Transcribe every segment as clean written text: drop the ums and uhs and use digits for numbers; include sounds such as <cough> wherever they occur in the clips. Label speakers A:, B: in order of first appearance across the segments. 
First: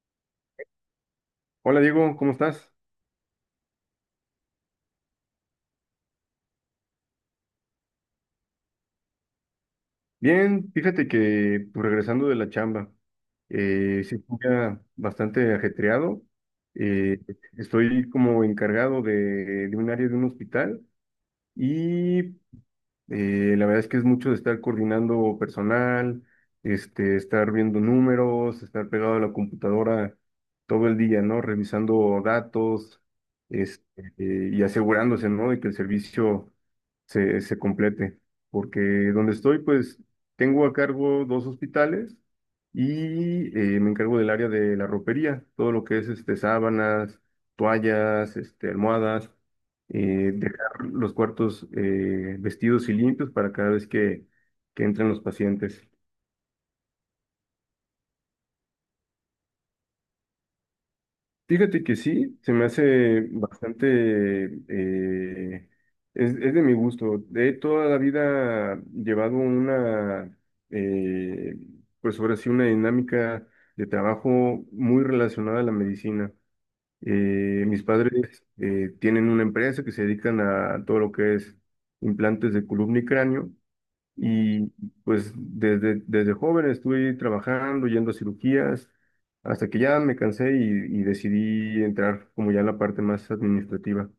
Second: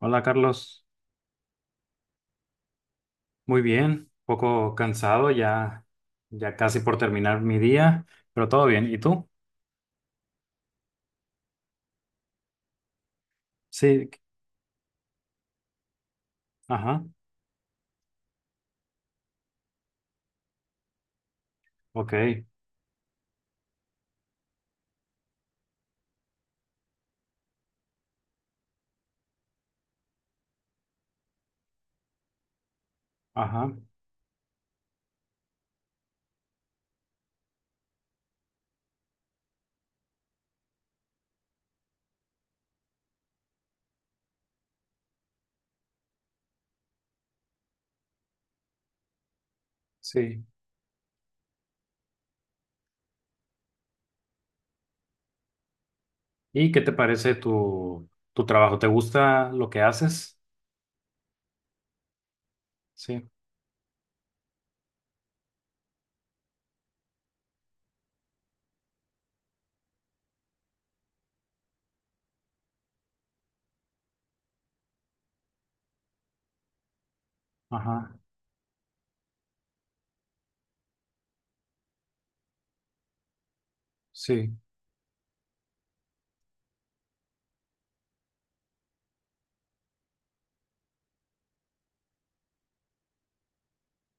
A: Hola Carlos,
B: Hola Diego, ¿cómo estás?
A: muy bien, un poco cansado ya, ya casi por terminar mi día, pero todo bien. ¿Y tú?
B: Bien, fíjate que pues, regresando de la chamba,
A: Sí,
B: sí, fue un día bastante ajetreado.
A: ajá,
B: Eh, Estoy como encargado de un área de un hospital y
A: ok,
B: la verdad es que es mucho de estar coordinando personal, este, estar viendo números, estar pegado a la computadora todo el día, ¿no? Revisando datos,
A: ajá,
B: este, y asegurándose, ¿no? De que el servicio se complete, porque donde estoy, pues tengo a cargo dos hospitales y me encargo del área de la ropería, todo lo que es este, sábanas, toallas, este, almohadas,
A: sí.
B: dejar los cuartos vestidos y limpios para cada vez que entren los pacientes.
A: ¿Y qué te parece tu, tu trabajo? ¿Te gusta lo que haces?
B: Fíjate que sí, se me hace
A: Sí,
B: bastante, es de mi gusto. He toda la vida llevado una, eh, pues ahora sí, una dinámica de trabajo muy relacionada a la medicina. Mis
A: ajá,
B: padres tienen una empresa que se dedican a todo lo que es implantes de columna y cráneo
A: sí,
B: y pues desde joven estuve trabajando, yendo a cirugías, hasta que ya me cansé y decidí entrar como ya en la parte más administrativa.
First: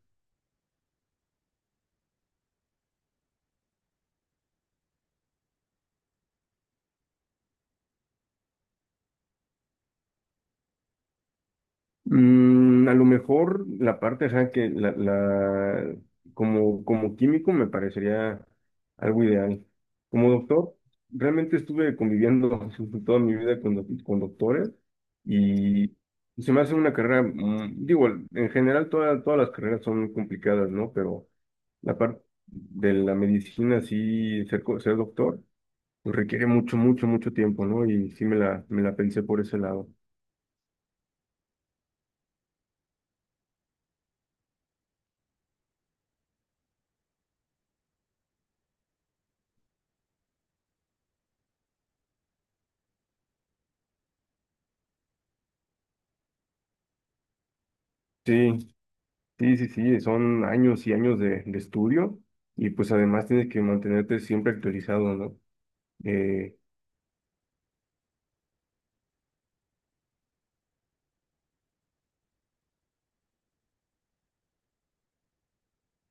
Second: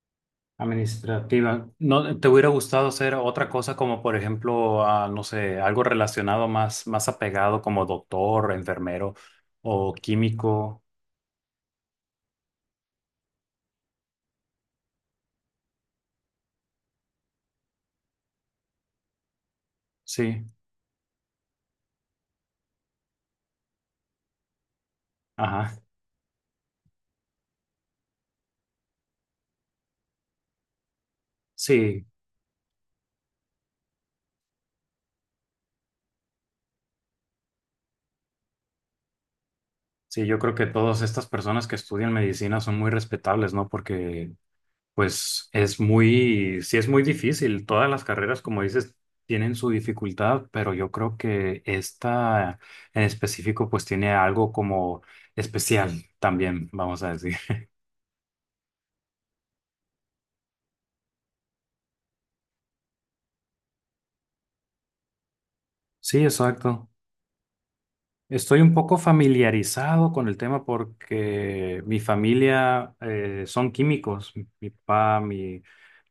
A: administrativa. ¿No te hubiera gustado hacer otra cosa como, por ejemplo, ah, no sé, algo relacionado más, más apegado como doctor, enfermero o químico?
B: Mm, a lo mejor la parte, ajá, como, como químico me parecería algo ideal. Como
A: Sí,
B: doctor, realmente estuve conviviendo <laughs> toda mi vida con, con doctores
A: ajá.
B: y se me hace una carrera, mm, digo, en general todas las carreras son complicadas, ¿no? Pero la
A: Sí,
B: parte de la medicina, sí, ser doctor, pues requiere mucho, mucho, mucho tiempo, ¿no? Y sí me la pensé por ese lado.
A: sí, yo creo que todas estas personas que estudian medicina son muy respetables, ¿no? Porque, pues, es muy, sí es muy difícil. Todas las carreras, como dices, tienen su dificultad, pero yo creo que esta en específico, pues, tiene algo como especial también, vamos a decir.
B: Sí, sí, sí, sí, son años y años de estudio y pues además tienes que mantenerte siempre actualizado, ¿no?
A: Sí,
B: Eh,
A: exacto. Estoy un poco familiarizado con el tema porque mi familia son químicos, mi papá, mi,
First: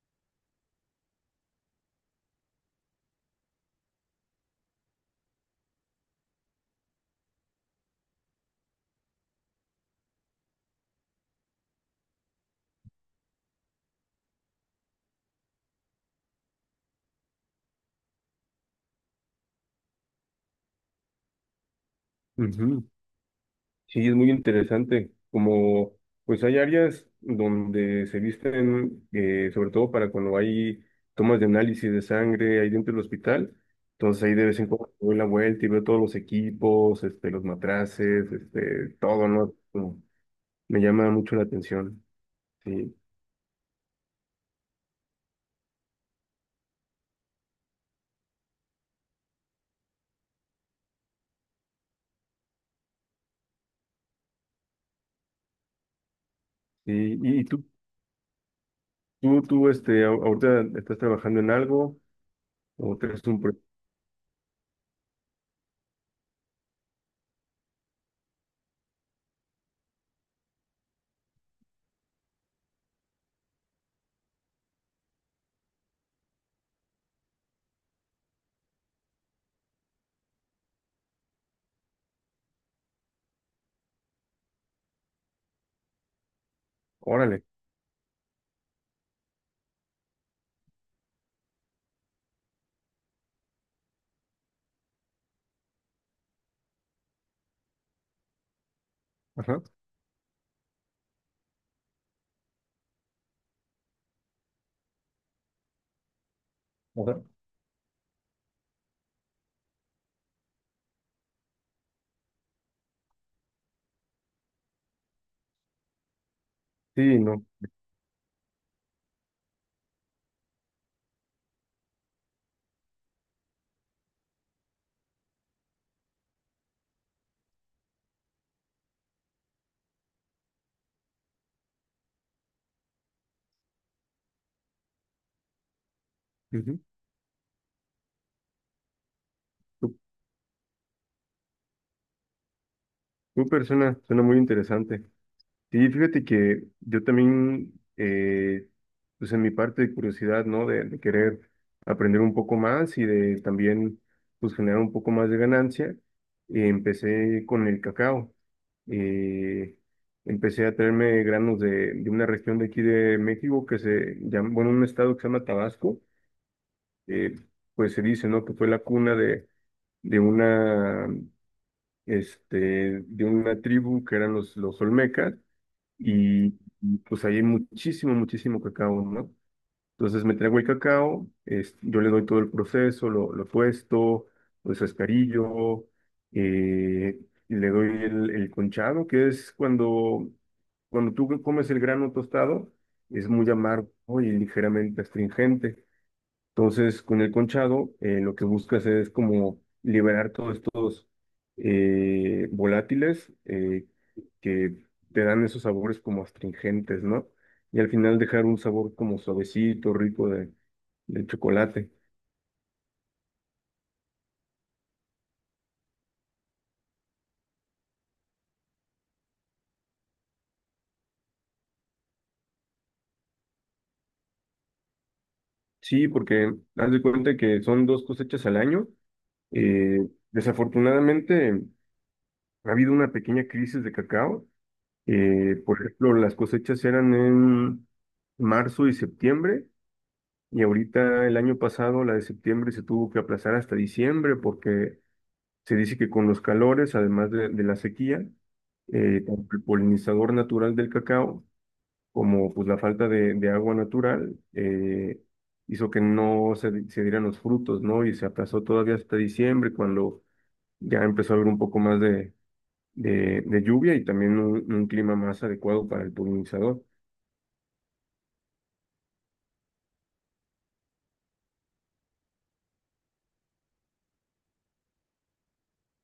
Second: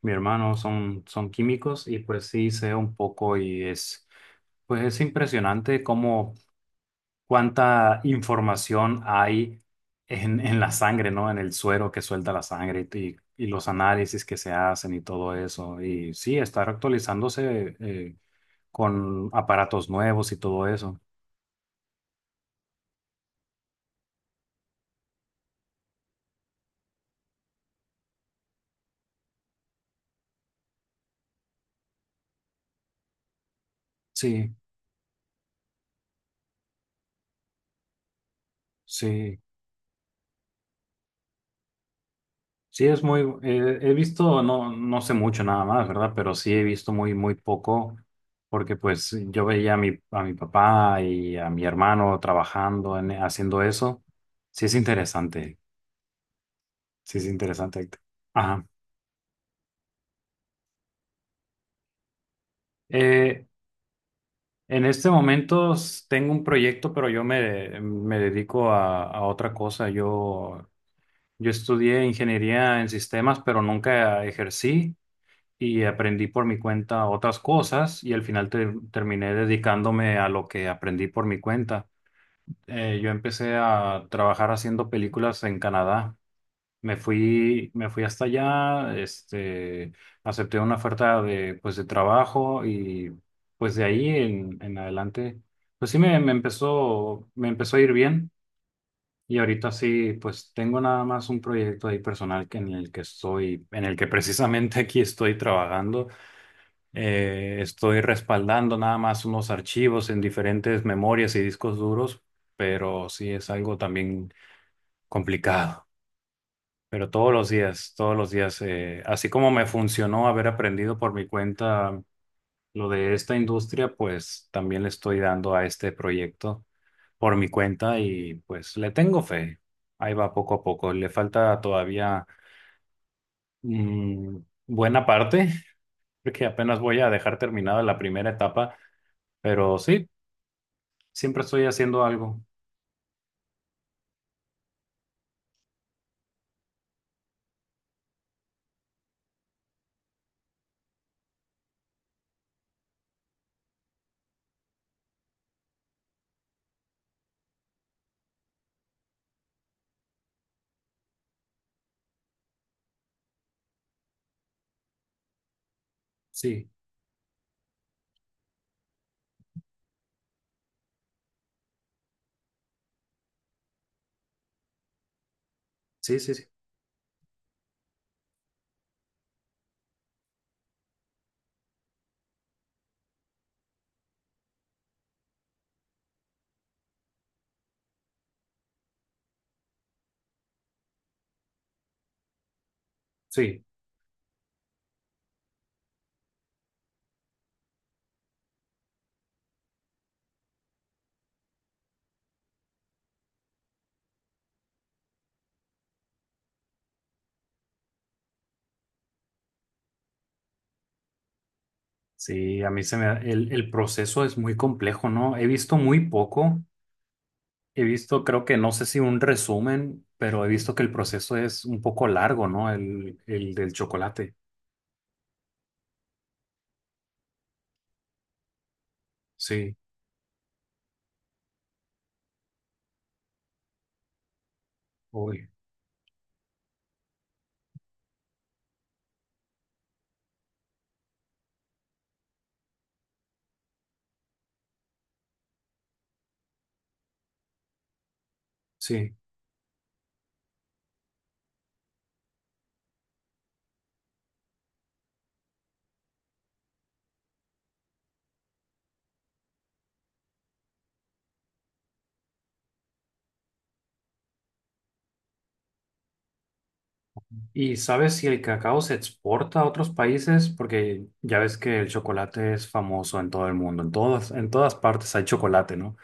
A: mi hermano son, son químicos y pues sí sé un poco y es, pues es impresionante cómo cuánta información hay en la sangre, ¿no? En el suero que suelta la sangre y los análisis que se hacen y todo eso. Y sí, estar actualizándose con aparatos nuevos y todo eso.
B: Ujú. Sí, es muy interesante. Como pues hay áreas donde se visten, sobre todo para cuando hay tomas de análisis de sangre ahí dentro del hospital. Entonces ahí de
A: Sí.
B: vez en cuando doy la vuelta y veo todos los equipos, este, los matraces, este, todo,
A: Sí,
B: ¿no? Como me llama mucho la atención.
A: sí,
B: Sí,
A: es muy, he visto, no, no sé mucho nada más, ¿verdad? Pero sí he visto muy, muy poco, porque pues yo veía a mi papá y a mi hermano trabajando, en, haciendo eso. Sí es interesante,
B: sí.
A: sí es
B: ¿Y,
A: interesante. Héctor. Ajá.
B: tú, este, ahorita estás trabajando en algo o tienes un...
A: Eh,
B: pro-
A: en este momento tengo un proyecto, pero yo me, me dedico a otra cosa. Yo estudié ingeniería en sistemas, pero nunca ejercí. Y aprendí por mi cuenta otras cosas y al final terminé dedicándome a lo que aprendí por mi cuenta. Yo empecé a trabajar haciendo películas en Canadá.
B: Órale.
A: Me fui hasta allá, este, acepté una oferta de, pues, de trabajo y pues de ahí en adelante, pues sí me, me empezó a ir bien. Y
B: Ajá.
A: ahorita sí, pues tengo nada más un proyecto ahí personal que en el que estoy, en el que precisamente <laughs> aquí estoy trabajando.
B: Ajá.
A: Estoy respaldando nada más unos archivos en diferentes memorias y discos duros, pero sí es algo también complicado. Pero
B: Sí, no.
A: todos los días, así como me funcionó haber aprendido por mi cuenta lo de esta industria, pues también le estoy dando a este proyecto por mi cuenta y pues le tengo fe. Ahí va poco a poco. Le falta todavía mm, buena parte, <laughs> porque apenas
B: Ujú.
A: voy a dejar terminada la primera etapa. Pero
B: Tu,
A: sí, siempre estoy haciendo algo.
B: Tu persona suena muy interesante. Sí, fíjate que yo también, pues en mi parte de curiosidad, ¿no? De querer aprender un poco más y de también, pues generar un poco más de ganancia, empecé con el cacao. Eh, Empecé a traerme granos de una región de aquí de México que se llama, bueno, un estado que se llama Tabasco.
A: Sí,
B: Eh, pues se dice, ¿no? Que fue la cuna de una, este, de una tribu que eran los olmecas
A: sí, sí, sí.
B: y y pues ahí hay muchísimo, muchísimo cacao, ¿no? Entonces me traigo el cacao, es- yo le doy todo el proceso, lo tuesto, lo descascarillo, eh, y le doy el conchado, que es cuando tú comes el grano tostado, es muy
A: Sí,
B: amargo y ligeramente astringente. Entonces, con el conchado, lo que buscas es como liberar todos estos volátiles que te dan esos sabores como astringentes, ¿no? Y al final dejar un sabor como suavecito, rico del chocolate.
A: sí, a mí el proceso es muy complejo, ¿no? He visto muy poco. He visto, creo que no sé si un resumen, pero he visto que el proceso es un poco largo, ¿no? El del chocolate.
B: Sí, porque haz de cuenta que son dos cosechas al año.
A: Sí,
B: Eh, Desafortunadamente, ha habido una pequeña crisis de cacao.
A: obvio.
B: Por ejemplo, las cosechas eran en marzo y septiembre. Y ahorita el año pasado, la de septiembre, se tuvo que aplazar hasta diciembre porque se dice que con los calores, además de la sequía,
A: Sí.
B: tanto el polinizador natural del cacao como pues, la falta de agua natural hizo que no se, se dieran los frutos, ¿no? Y se aplazó todavía hasta diciembre cuando ya empezó a haber un poco más de lluvia y también un clima más adecuado para el polinizador.
A: ¿Y sabes si el cacao se exporta a otros países? Porque ya ves que el chocolate es famoso en todo el mundo. En todas partes hay chocolate, ¿no?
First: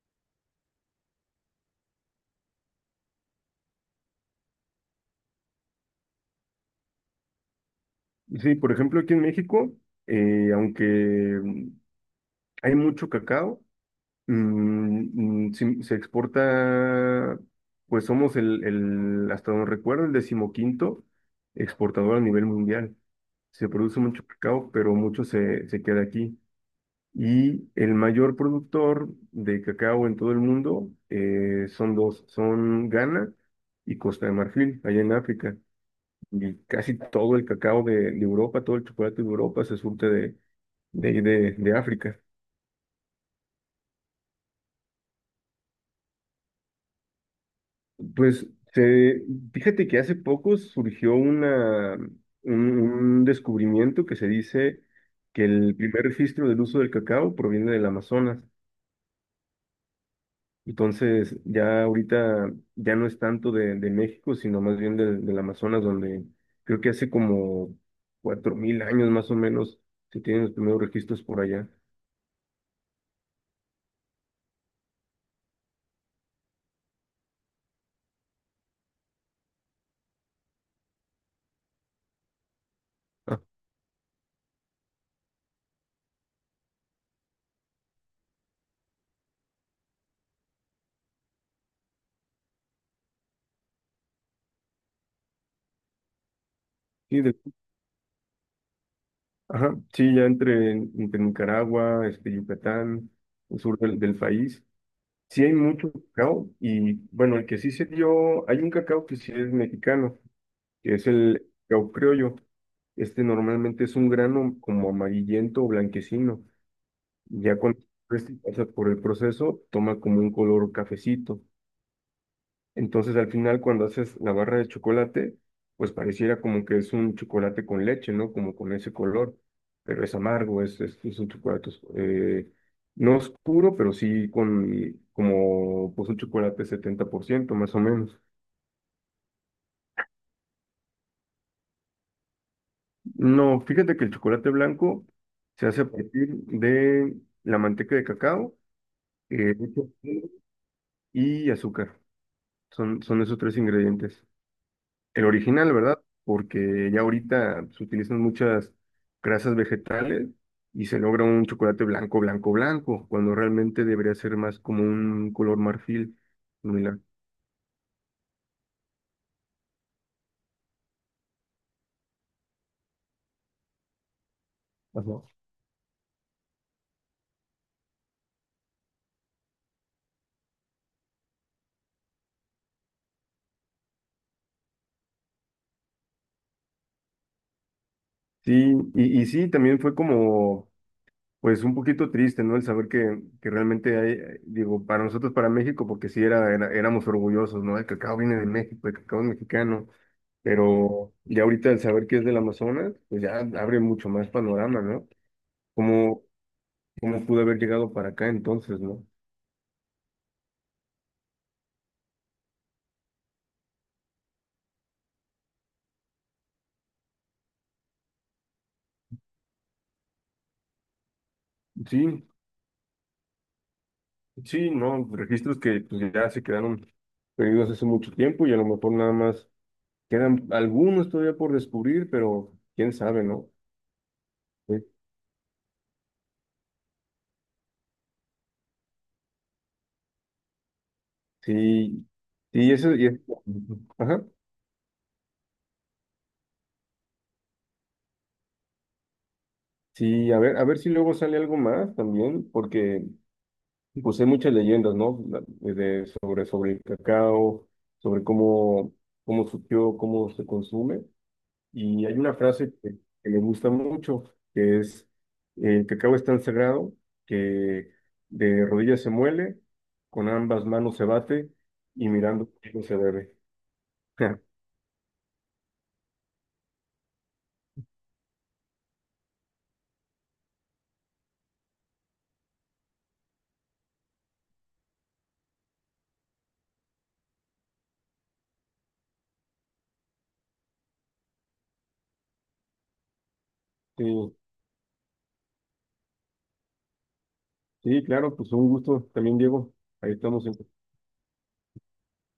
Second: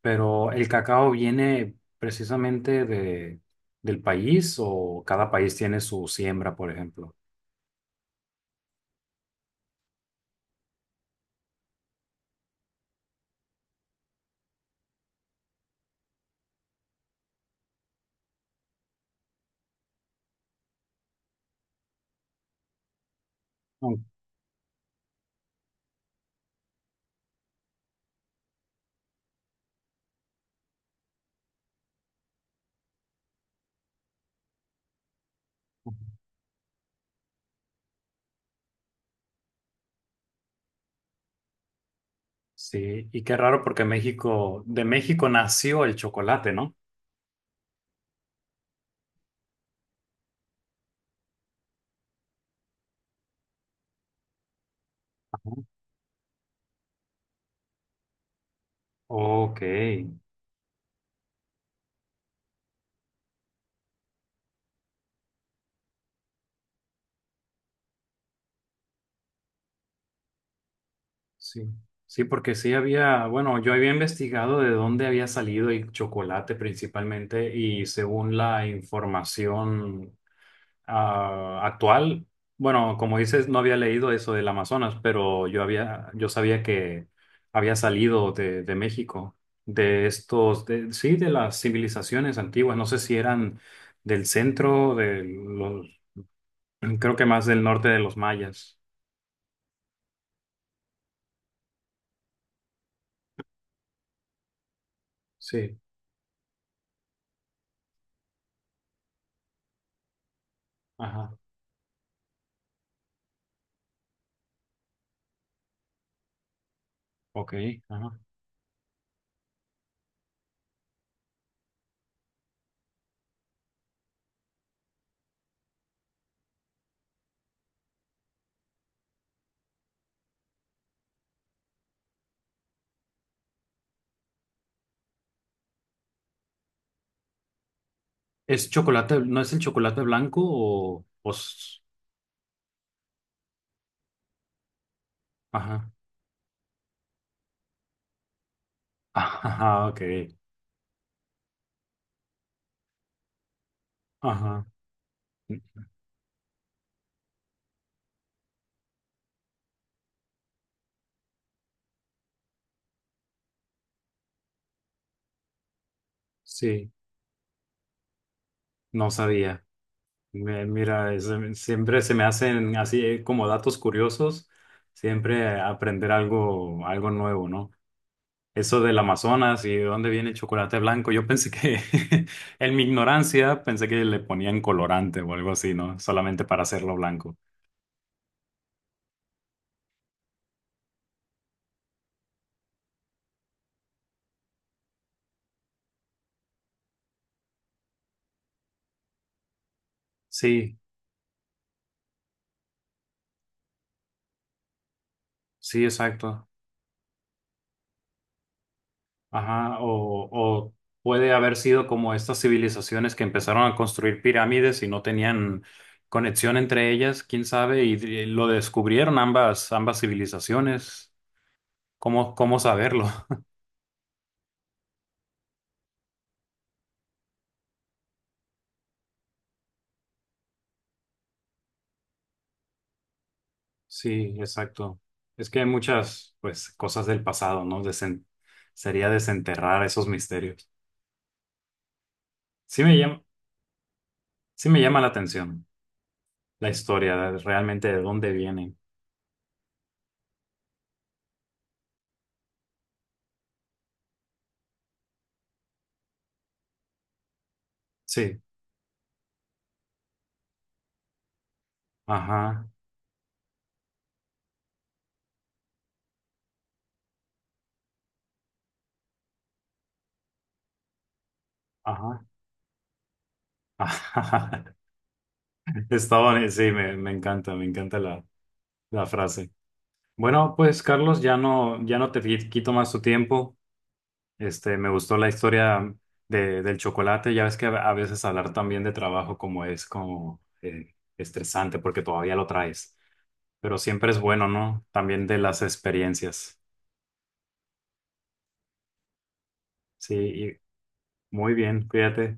A: Pero el cacao viene precisamente de, del país o cada país tiene su siembra, por ejemplo.
B: Sí, por ejemplo, aquí en México, aunque mm, hay mucho cacao. Mm, mm, sí, se exporta, pues somos hasta donde recuerdo, el decimoquinto exportador a nivel mundial. Se
A: Mm.
B: produce mucho cacao, pero mucho se queda aquí. Y el mayor productor de cacao en todo el mundo son dos, son Ghana y Costa de Marfil, allá en África. Y casi todo el cacao de Europa, todo el chocolate de Europa se surte de África.
A: Sí, y qué raro porque México, de México nació el chocolate, ¿no?
B: Pues se- fíjate que hace poco surgió un descubrimiento que se dice que
A: Ajá.
B: el primer registro del uso del cacao proviene del Amazonas.
A: Ok,
B: Entonces, ya ahorita ya no es tanto de México, sino más bien del Amazonas, donde creo que hace como 4000 años más o menos se tienen los primeros registros por allá.
A: sí. Sí, porque sí había, bueno, yo había investigado de dónde había salido el chocolate principalmente y según la información ah, actual, bueno, como
B: Ah,
A: dices, no había leído eso del Amazonas, pero yo había, yo sabía que había salido de México, de estos, sí, de las civilizaciones antiguas. No sé si eran del centro, de los, creo
B: sí,
A: que más
B: de-
A: del norte de los mayas.
B: ajá, sí, ya entre, entre Nicaragua, este, Yucatán, el sur del país. Sí hay
A: Sí,
B: mucho cacao y bueno, el que sí se dio, hay un cacao que sí es mexicano, que es
A: ajá,
B: el cacao criollo. Este normalmente es un grano como amarillento o blanquecino.
A: ok,
B: Ya cuando
A: ajá.
B: este pasa por el proceso, toma como un color cafecito. Entonces al final cuando haces la barra de chocolate, pues pareciera como que es un chocolate con leche, ¿no? Como con ese color, pero es amargo, es un chocolate no oscuro, pero sí con como pues un chocolate 70% más o menos.
A: ¿Es chocolate, no es el chocolate blanco o,
B: No, fíjate que el chocolate blanco se hace a
A: ajá,
B: partir de la manteca de cacao,
A: <laughs>
B: leche
A: ajá,
B: en
A: ok,
B: polvo y azúcar. Son esos tres ingredientes.
A: ajá,
B: El original, ¿verdad? Porque ya ahorita se utilizan muchas grasas vegetales y se logra un chocolate blanco, blanco, blanco, cuando realmente debería ser más como un color marfil.
A: sí,
B: Mira.
A: no sabía. Mira, siempre se me hacen así como datos curiosos,
B: Ajá.
A: siempre aprender algo, algo nuevo, ¿no? Eso del Amazonas y de dónde viene el chocolate blanco, yo pensé que, <laughs> en mi ignorancia, pensé que le ponían colorante o algo así, ¿no? Solamente para hacerlo blanco.
B: Sí, y sí, también fue como, pues un poquito triste, ¿no? El saber que realmente hay, digo, para nosotros, para México, porque sí era, éramos orgullosos, ¿no? El cacao viene de México, el cacao es mexicano,
A: Sí,
B: pero ya ahorita el saber que es del Amazonas, pues ya abre mucho más panorama, ¿no?
A: sí,
B: Como,
A: exacto.
B: ¿cómo pudo haber llegado para acá entonces, no?
A: Ajá, o puede haber sido como estas civilizaciones que empezaron a construir pirámides y no tenían conexión entre ellas, quién sabe, lo descubrieron ambas, ambas civilizaciones.
B: Sí,
A: ¿Cómo, cómo saberlo? <laughs>
B: sí, no, registros que pues, ya se quedaron perdidos hace mucho tiempo y a lo mejor nada más quedan algunos todavía por descubrir, pero quién sabe, ¿no?
A: Sí,
B: Sí,
A: exacto. Es que hay muchas, pues, cosas del pasado, ¿no? Sería desenterrar esos misterios.
B: sí, sí,
A: Sí
B: eso,
A: me
B: y es-
A: llama,
B: ajá,
A: sí me llama la atención la historia, realmente de dónde vienen.
B: sí, a ver si luego sale algo más también, porque pues hay muchas leyendas, ¿no? De, sobre, sobre el cacao, sobre
A: Sí,
B: cómo, cómo surgió, cómo se consume. Y hay una
A: ajá,
B: frase que me gusta mucho, que es, el cacao es tan sagrado que de rodillas se muele, con ambas manos se bate y
A: ajá,
B: mirando el se bebe.
A: <laughs>
B: <laughs>
A: ajá. Sí, me, me encanta la, la frase. Bueno, pues Carlos, ya no, ya no te quito más tu tiempo. Este, me gustó la historia de, del chocolate. Ya ves que a veces hablar también de trabajo como es como estresante porque todavía lo traes. Pero siempre es
B: Sí,
A: bueno, ¿no? También de las experiencias.
B: sí, claro, pues un gusto también, Diego. Ahí
A: Sí,
B: estamos
A: y
B: en
A: muy bien, cuídate.